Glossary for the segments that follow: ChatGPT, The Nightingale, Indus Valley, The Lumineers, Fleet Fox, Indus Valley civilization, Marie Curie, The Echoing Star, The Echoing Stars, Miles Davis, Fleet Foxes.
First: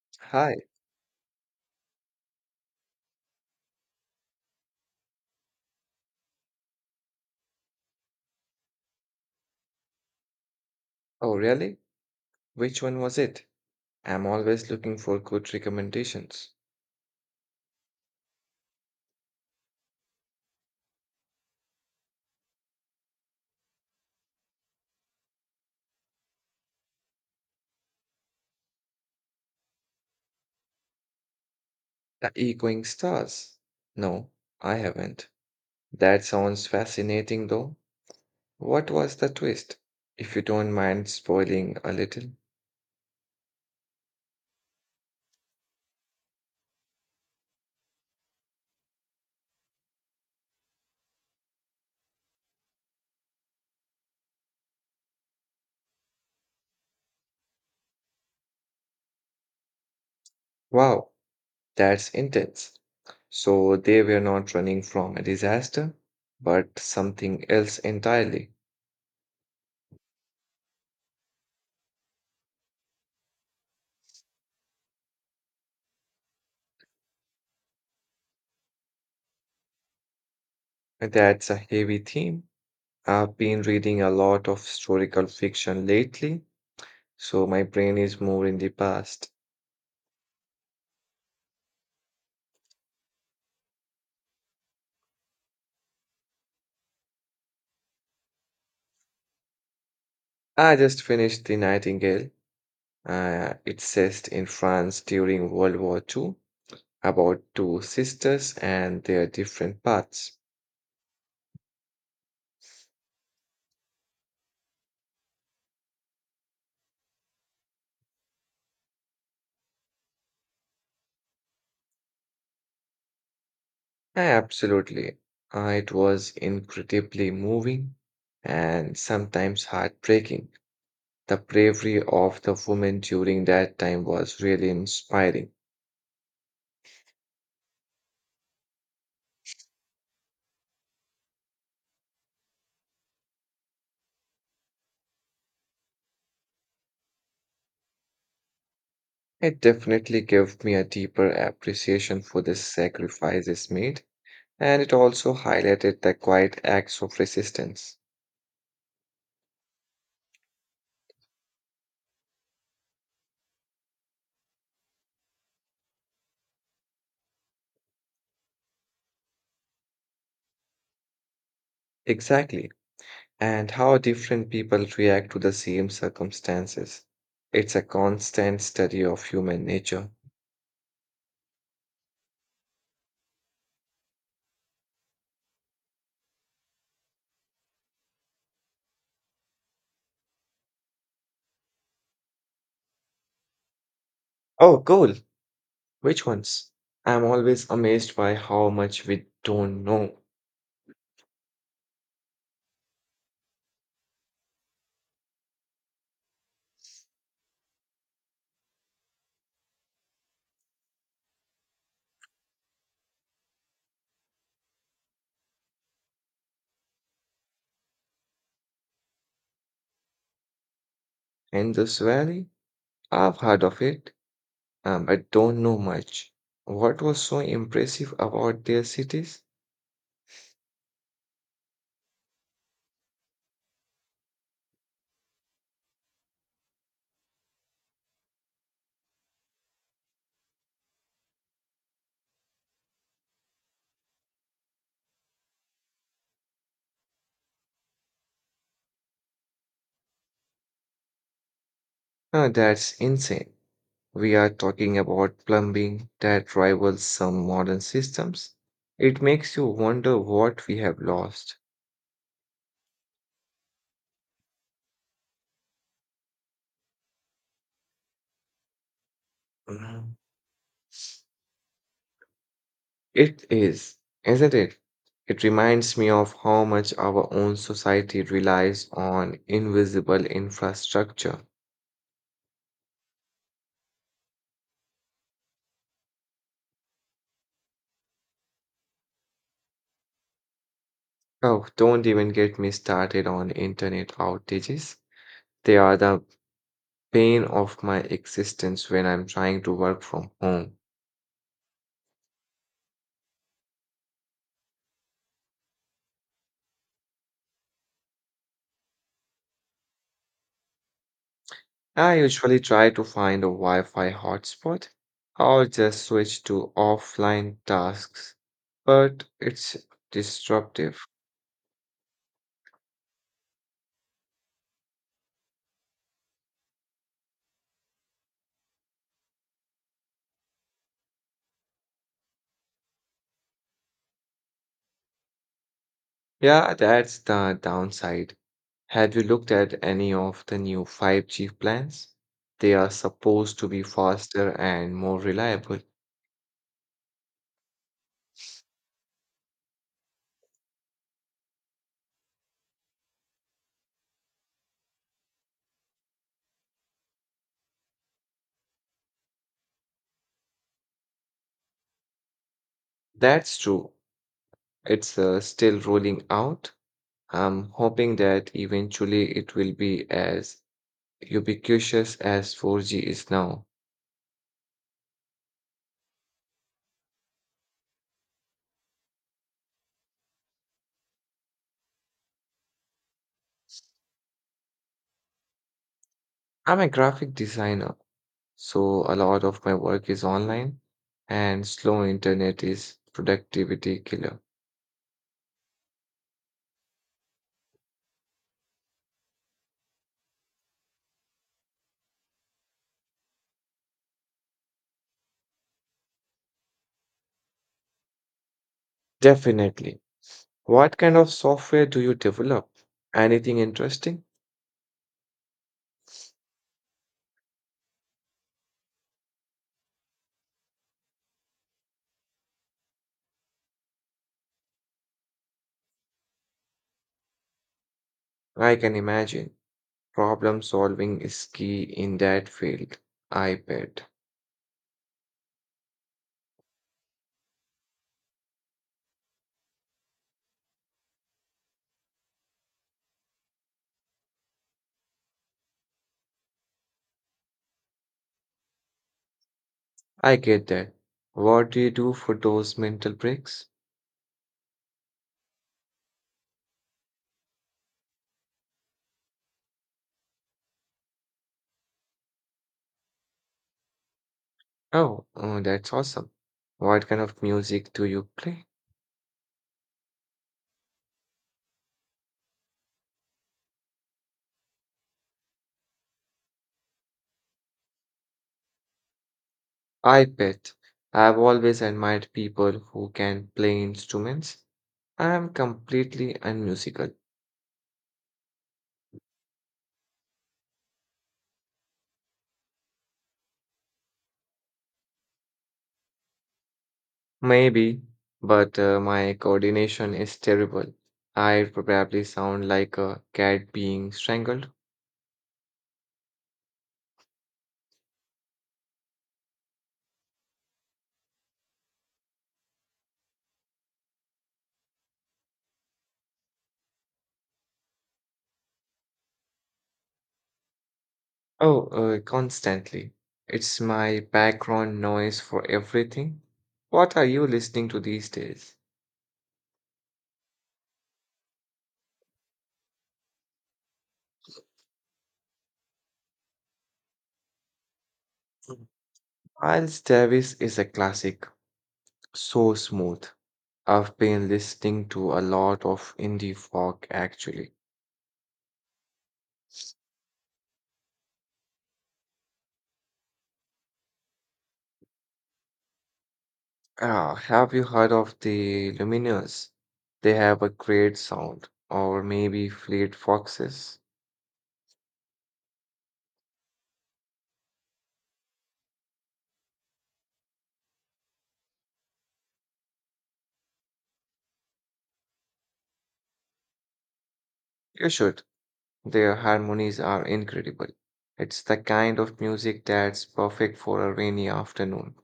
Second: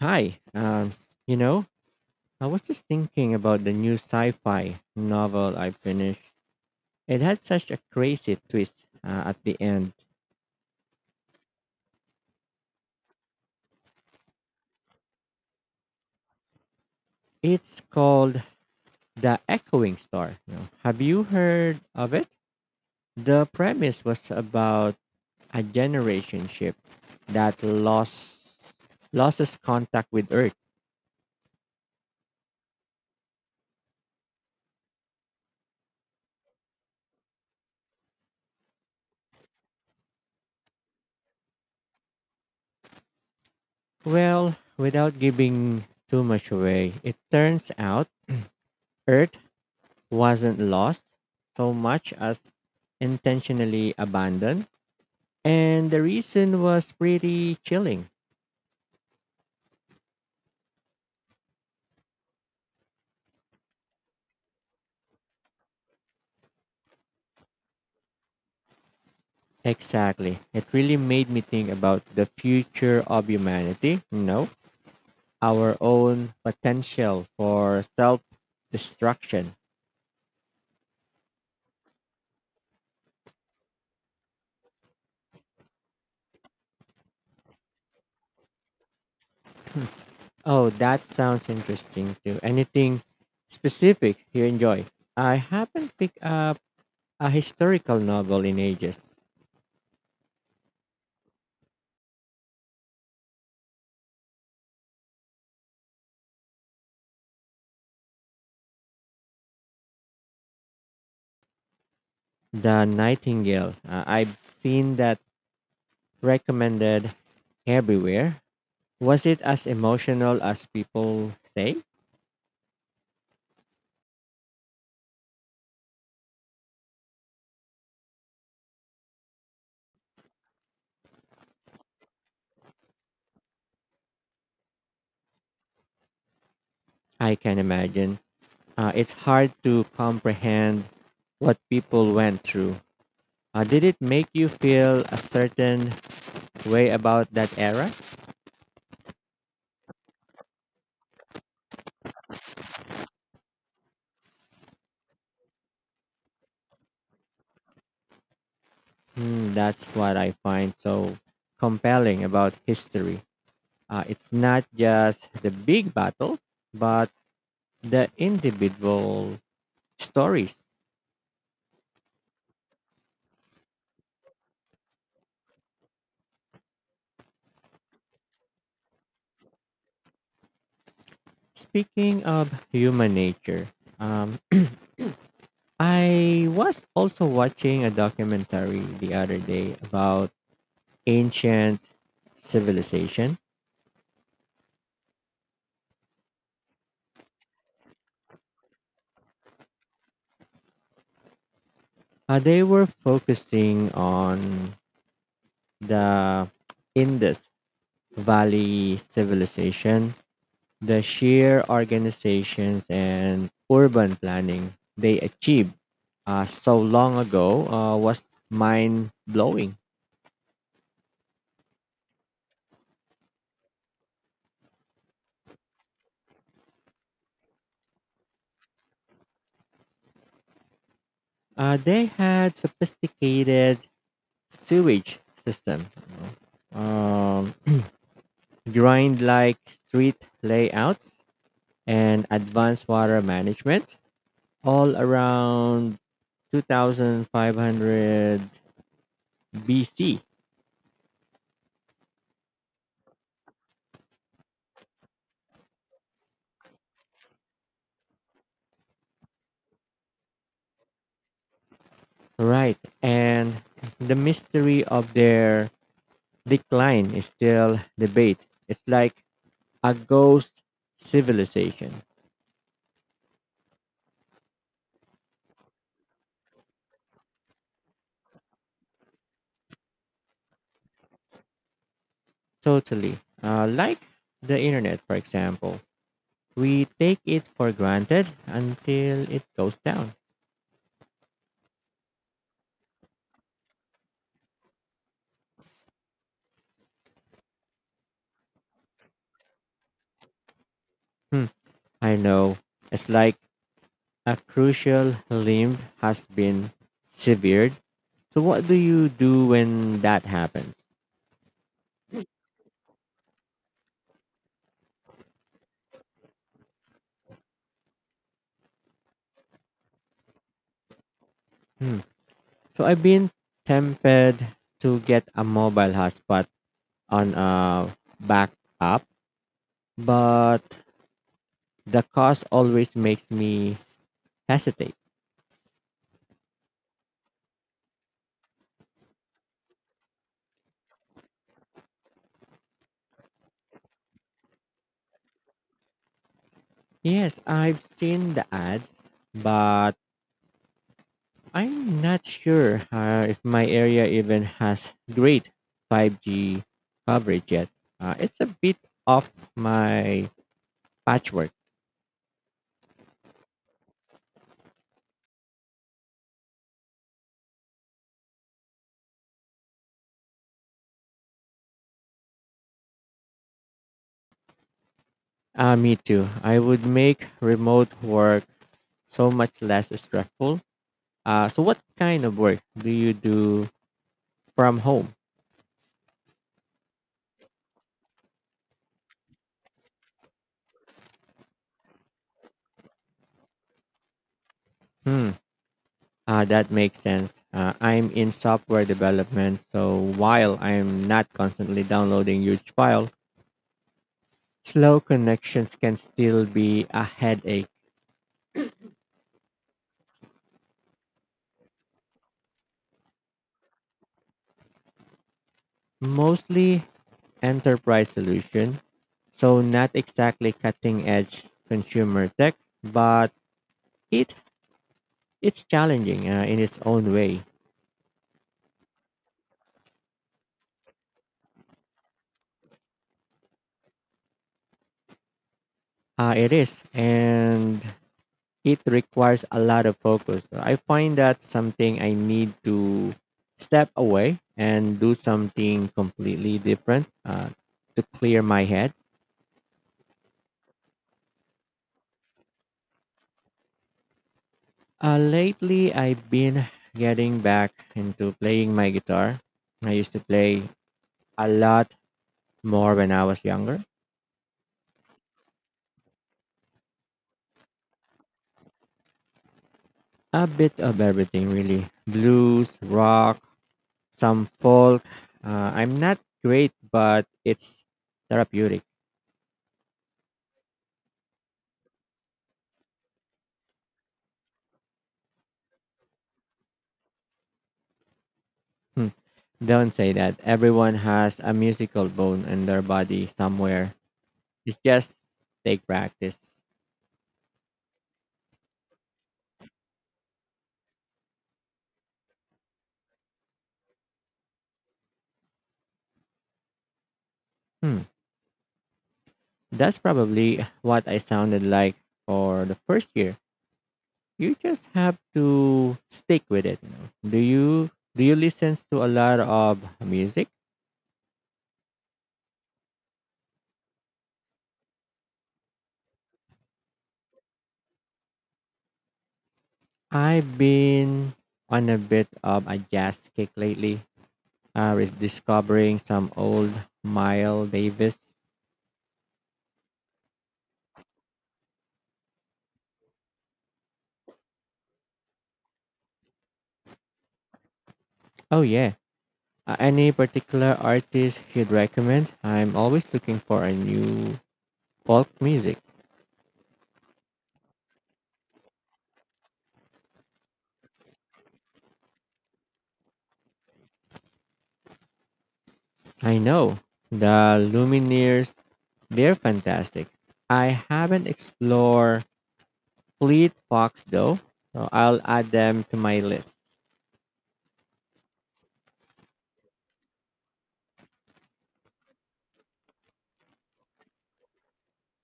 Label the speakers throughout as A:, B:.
A: Hi,
B: Hi.
A: um, you know, I was just thinking about the new sci fi novel I finished. It had such a crazy twist at the end.
B: Oh, really? Which one was it? I'm always looking for good recommendations.
A: It's called The Echoing Star. Have you heard of it? The premise was about a generation ship that lost loses contact with Earth.
B: The Echoing Stars? No, I haven't. That sounds fascinating, though. What was the twist? If you don't mind spoiling a little.
A: Well, without giving too much away, it turns out Earth wasn't lost so much as intentionally abandoned. And the reason was pretty chilling.
B: Wow, that's intense. So they were not running from a disaster, but something else entirely.
A: Exactly. It really made me think about the future of humanity, our own potential for self destruction.
B: That's a heavy theme. I've been reading a lot of historical fiction lately, so my brain is more in the past.
A: Oh, that sounds interesting too. Anything specific you enjoy? I haven't picked up a historical novel in ages.
B: I just finished The Nightingale. It's set in France during World War Two, about two sisters and their different paths.
A: The Nightingale. I've seen that recommended everywhere. Was it as emotional as people say?
B: Absolutely. It was incredibly moving and sometimes heartbreaking. The bravery of the women during that time was really inspiring.
A: I can imagine. It's hard to comprehend what people went through. Did it make you feel a certain way about that era?
B: It definitely gave me a deeper appreciation for the sacrifices made, and it also highlighted the quiet acts of resistance.
A: Hmm, that's what I find so compelling about history. It's not just the big battle, but the individual stories.
B: Exactly. And how different people react to the same circumstances. It's a constant study of human nature.
A: Speaking of human nature, um, I was also watching a documentary the other day about ancient civilization.
B: Oh, cool. Which ones? I'm always amazed by how much we don't know.
A: They were focusing on the Indus Valley civilization, the sheer organizations and urban planning they achieved so long ago was mind blowing.
B: Indus Valley? I've heard of it, but don't know much. What was so impressive about their cities?
A: They had sophisticated sewage system, know, um, grind like street layouts and advanced water management all around 2500 BC.
B: Ah, that's insane. We are talking about plumbing that rivals some modern systems. It makes you wonder what we have lost.
A: Right. And the mystery of their decline is still debate. It's like a
B: Mhm.
A: ghost civilization.
B: It is, isn't it? It reminds me of how much our own society relies on invisible infrastructure.
A: Totally. Like the internet, for example. We take it for granted until it goes down.
B: Oh, don't even get me started on internet outages. They are the pain of my existence when I'm trying to work from home.
A: Hmm, I know. It's like a crucial limb has been severed. So what do you do when that happens?
B: I usually try to find a Wi-Fi hotspot or just switch to offline tasks, but it's disruptive.
A: Hmm. So I've been tempted to get a mobile hotspot on a backup, but the cost always makes me hesitate.
B: Yeah, that's the downside. Have you looked at any of the new 5G plans? They are supposed to be faster and more reliable.
A: Yes, I've seen the ads, but I'm not sure if my area even has great 5G coverage yet. It's a bit off my Patchwork.
B: That's true. It's still rolling out. I'm hoping that eventually it will be as ubiquitous as 4G is now.
A: Me too. I would make remote work so much less stressful. So what kind of work do you do from home?
B: I'm a graphic designer, so a lot of my work is online, and slow internet is productivity killer.
A: Hmm. That makes sense. I'm in software development, so while I'm not constantly downloading huge file, slow connections can still be a headache.
B: Definitely. What kind of software do you develop? Anything interesting?
A: Mostly enterprise solution, so not exactly cutting edge consumer tech, but it it's challenging in its own way.
B: I can imagine. Problem solving is key in that field, I bet.
A: It is, and it requires a lot of focus. So I find that something I need to step away and do something completely different to clear my head.
B: I get that. What do you do for those mental breaks?
A: Lately, I've been getting back into playing my guitar. I used to play a lot more when I was younger.
B: Oh, oh, that's awesome. What kind of music do you play?
A: A bit of everything, really blues, rock, some folk. I'm not great, but it's therapeutic.
B: I bet I've always admired people who can play instruments. I am completely unmusical.
A: Hmm. Don't say that. Everyone has a musical bone in their body somewhere. It's just take practice.
B: Maybe, but my coordination is terrible. I probably sound like a cat being strangled.
A: Hmm. That's probably what I sounded like for the first year. You just have to stick with it. You know? Do you listen to a lot of music?
B: Oh, constantly. It's my background noise for everything. What are you listening to these days?
A: I've been on a bit of a jazz kick lately. Discovering some old Miles Davis.
B: Miles Davis is a classic, so smooth. I've been listening to a lot of indie folk actually.
A: Oh yeah, any particular artist you'd recommend? I'm always looking for a new folk music.
B: Ah, have you heard of the Lumineers? They have a great sound, or maybe Fleet Foxes.
A: I know the Lumineers, they're fantastic. I haven't explored Fleet Fox though, so I'll add them to my list.
B: You should. Their harmonies are incredible. It's the kind of music that's perfect for a rainy afternoon.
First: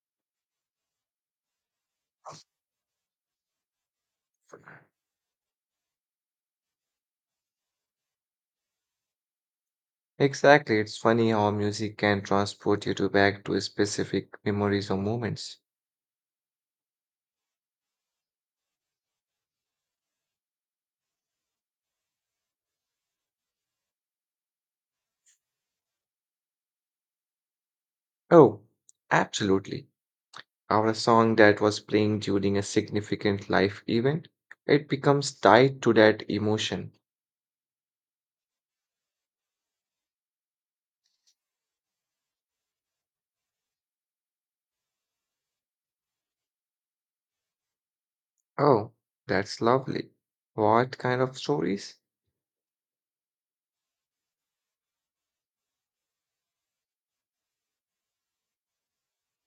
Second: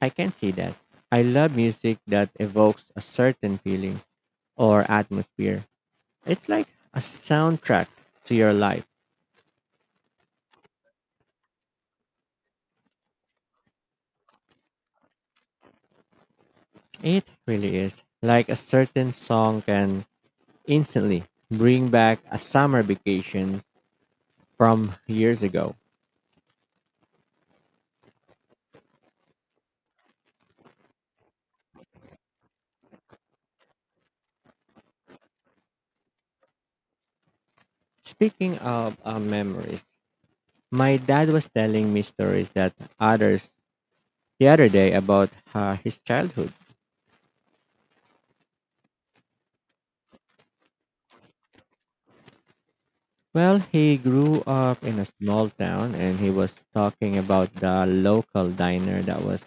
A: I can see that. I love music that evokes a certain feeling or atmosphere. It's like a soundtrack to your life.
B: Exactly, it's funny how music can transport you to back to specific memories or moments.
A: It really is. Like a certain song can instantly bring back a summer vacation from years ago.
B: Oh, absolutely. Our song that was playing during a significant life event, it becomes tied to that emotion.
A: Speaking of memories, my dad was telling me stories that others the other day about his childhood.
B: Oh, that's lovely. What kind of stories?
A: Well, he grew up in a small town and he was talking about the local diner that was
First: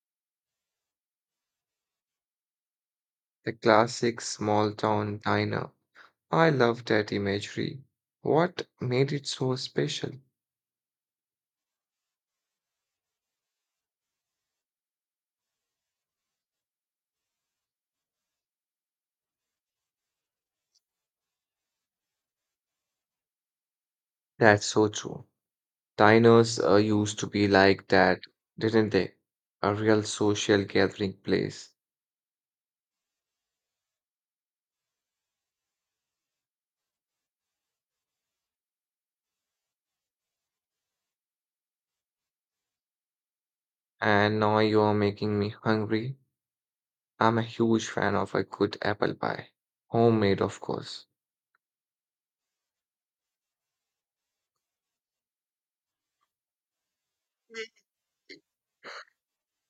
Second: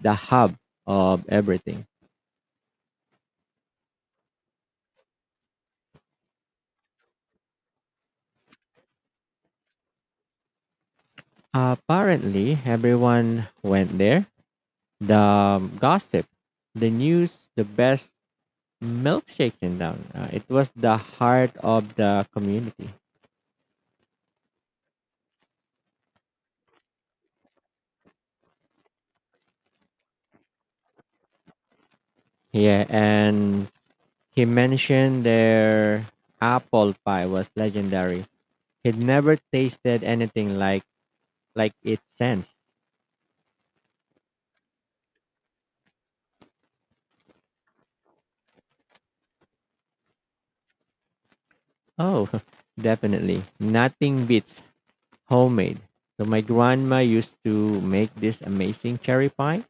A: the hub of everything.
B: The classic small town diner. I love that imagery. What made it so special?
A: Apparently, everyone went there. The gossip, the news, the best milkshakes in down. It was the heart of the community.
B: That's so true. Diners used to be like that, didn't they? A real social gathering place.
A: Yeah, and he mentioned their apple pie was legendary. He'd never tasted anything like it since.
B: And now you're making me hungry. I'm a huge fan of a good apple pie. Homemade, of course.
A: Oh, definitely. Nothing beats homemade. So my grandma used to make this amazing cherry pie.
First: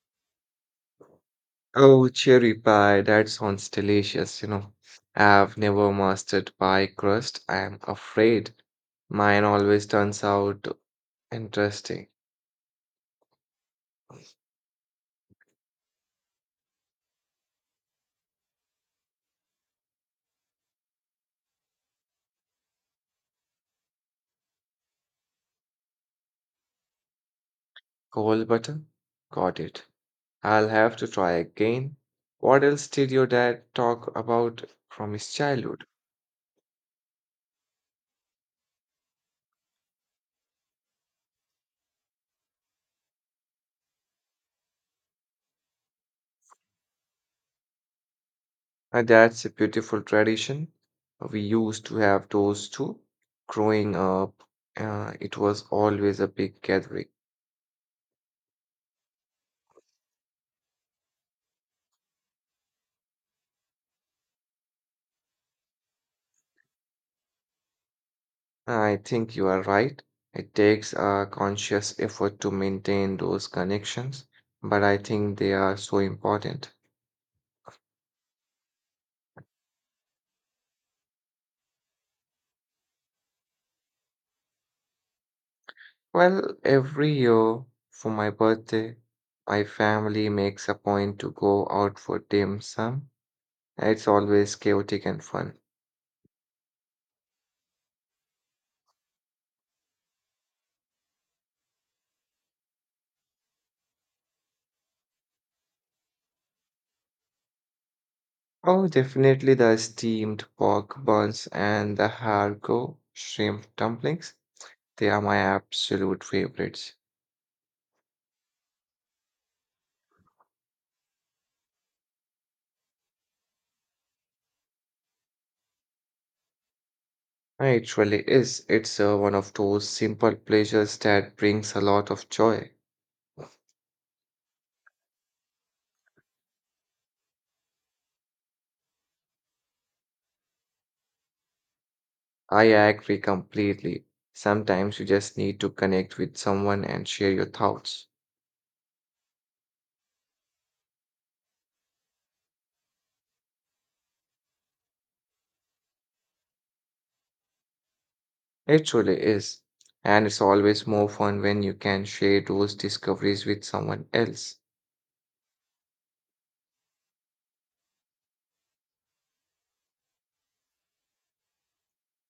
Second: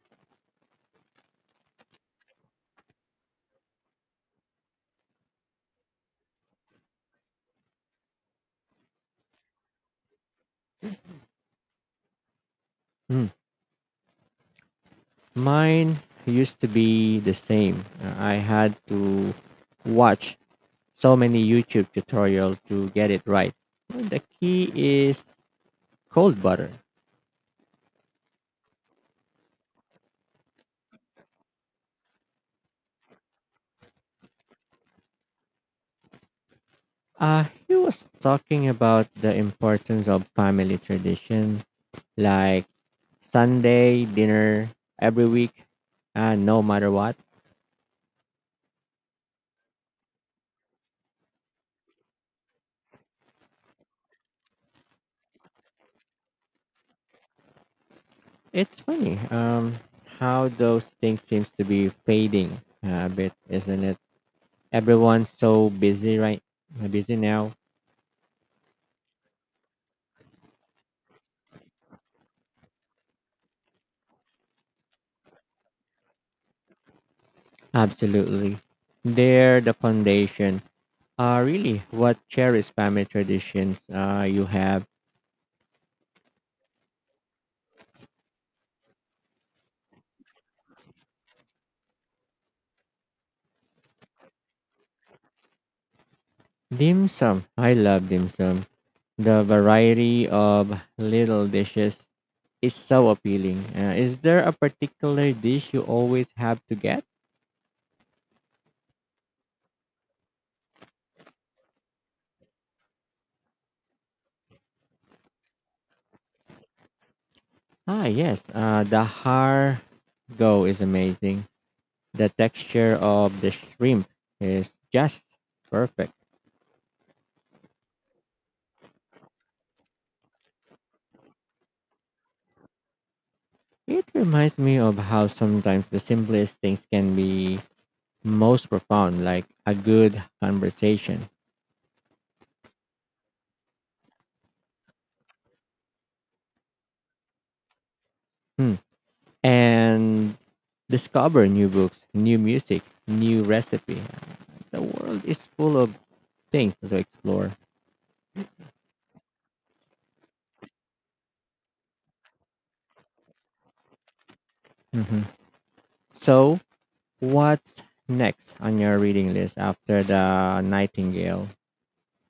B: Oh, cherry pie, that sounds delicious. I've never mastered pie crust, I am afraid. Mine always turns out interesting.
A: Mm. Mine used to be the same. I had to watch so many YouTube tutorial to get it right. Well, the key is cold butter.
B: Cold butter? Got it. I'll have to try again. What else did your dad talk about from his childhood?
A: He was talking about the importance of family tradition, like Sunday dinner every week, and no matter what.
B: And that's a beautiful tradition. We used to have those too. Growing up, it was always a big gathering.
A: It's funny how those things seems to be fading a bit, isn't it? Everyone's so busy now.
B: I think you are right. It takes a conscious effort to maintain those connections, but I think they are so important.
A: Absolutely. They're the foundation. Really, what cherished family traditions you have?
B: Well, every year for my birthday, my family makes a point to go out for dim sum. It's always chaotic and fun.
A: Dim sum. I love dim sum. The variety of little dishes is so appealing. Is there a particular dish you always have to get?
B: Oh, definitely the steamed pork buns and the Hargo shrimp dumplings. They are my absolute favorites.
A: Ah, yes. The har go is amazing. The texture of the shrimp is just perfect.
B: It really is. It's one of those simple pleasures that brings a lot of joy.
A: It reminds me of how sometimes the simplest things can be most profound, like a good conversation.
B: I agree completely. Sometimes you just need to connect with someone and share your thoughts.
A: Hmm. And discover new books, new music, new recipe. The world is full of things to explore.
B: It truly is. And it's always more fun when you can share those discoveries with someone else.
A: Hmm. So, what's next on your reading list after the Nightingale?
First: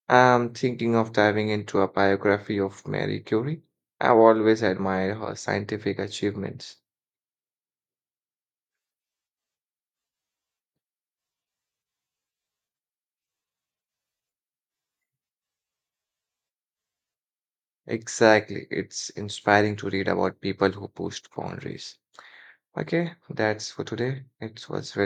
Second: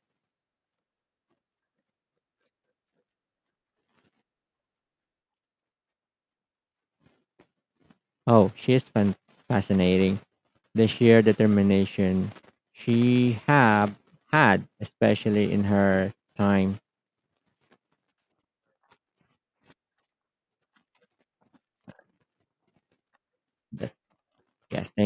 B: I'm thinking of diving into a biography of Marie Curie. I've always admired her scientific achievements.
A: Oh, fascinating. The sheer determination she have had, especially in her time.
B: Exactly. It's inspiring to read about people who pushed boundaries. Okay, that's for today. It
A: Yes,
B: was very
A: thank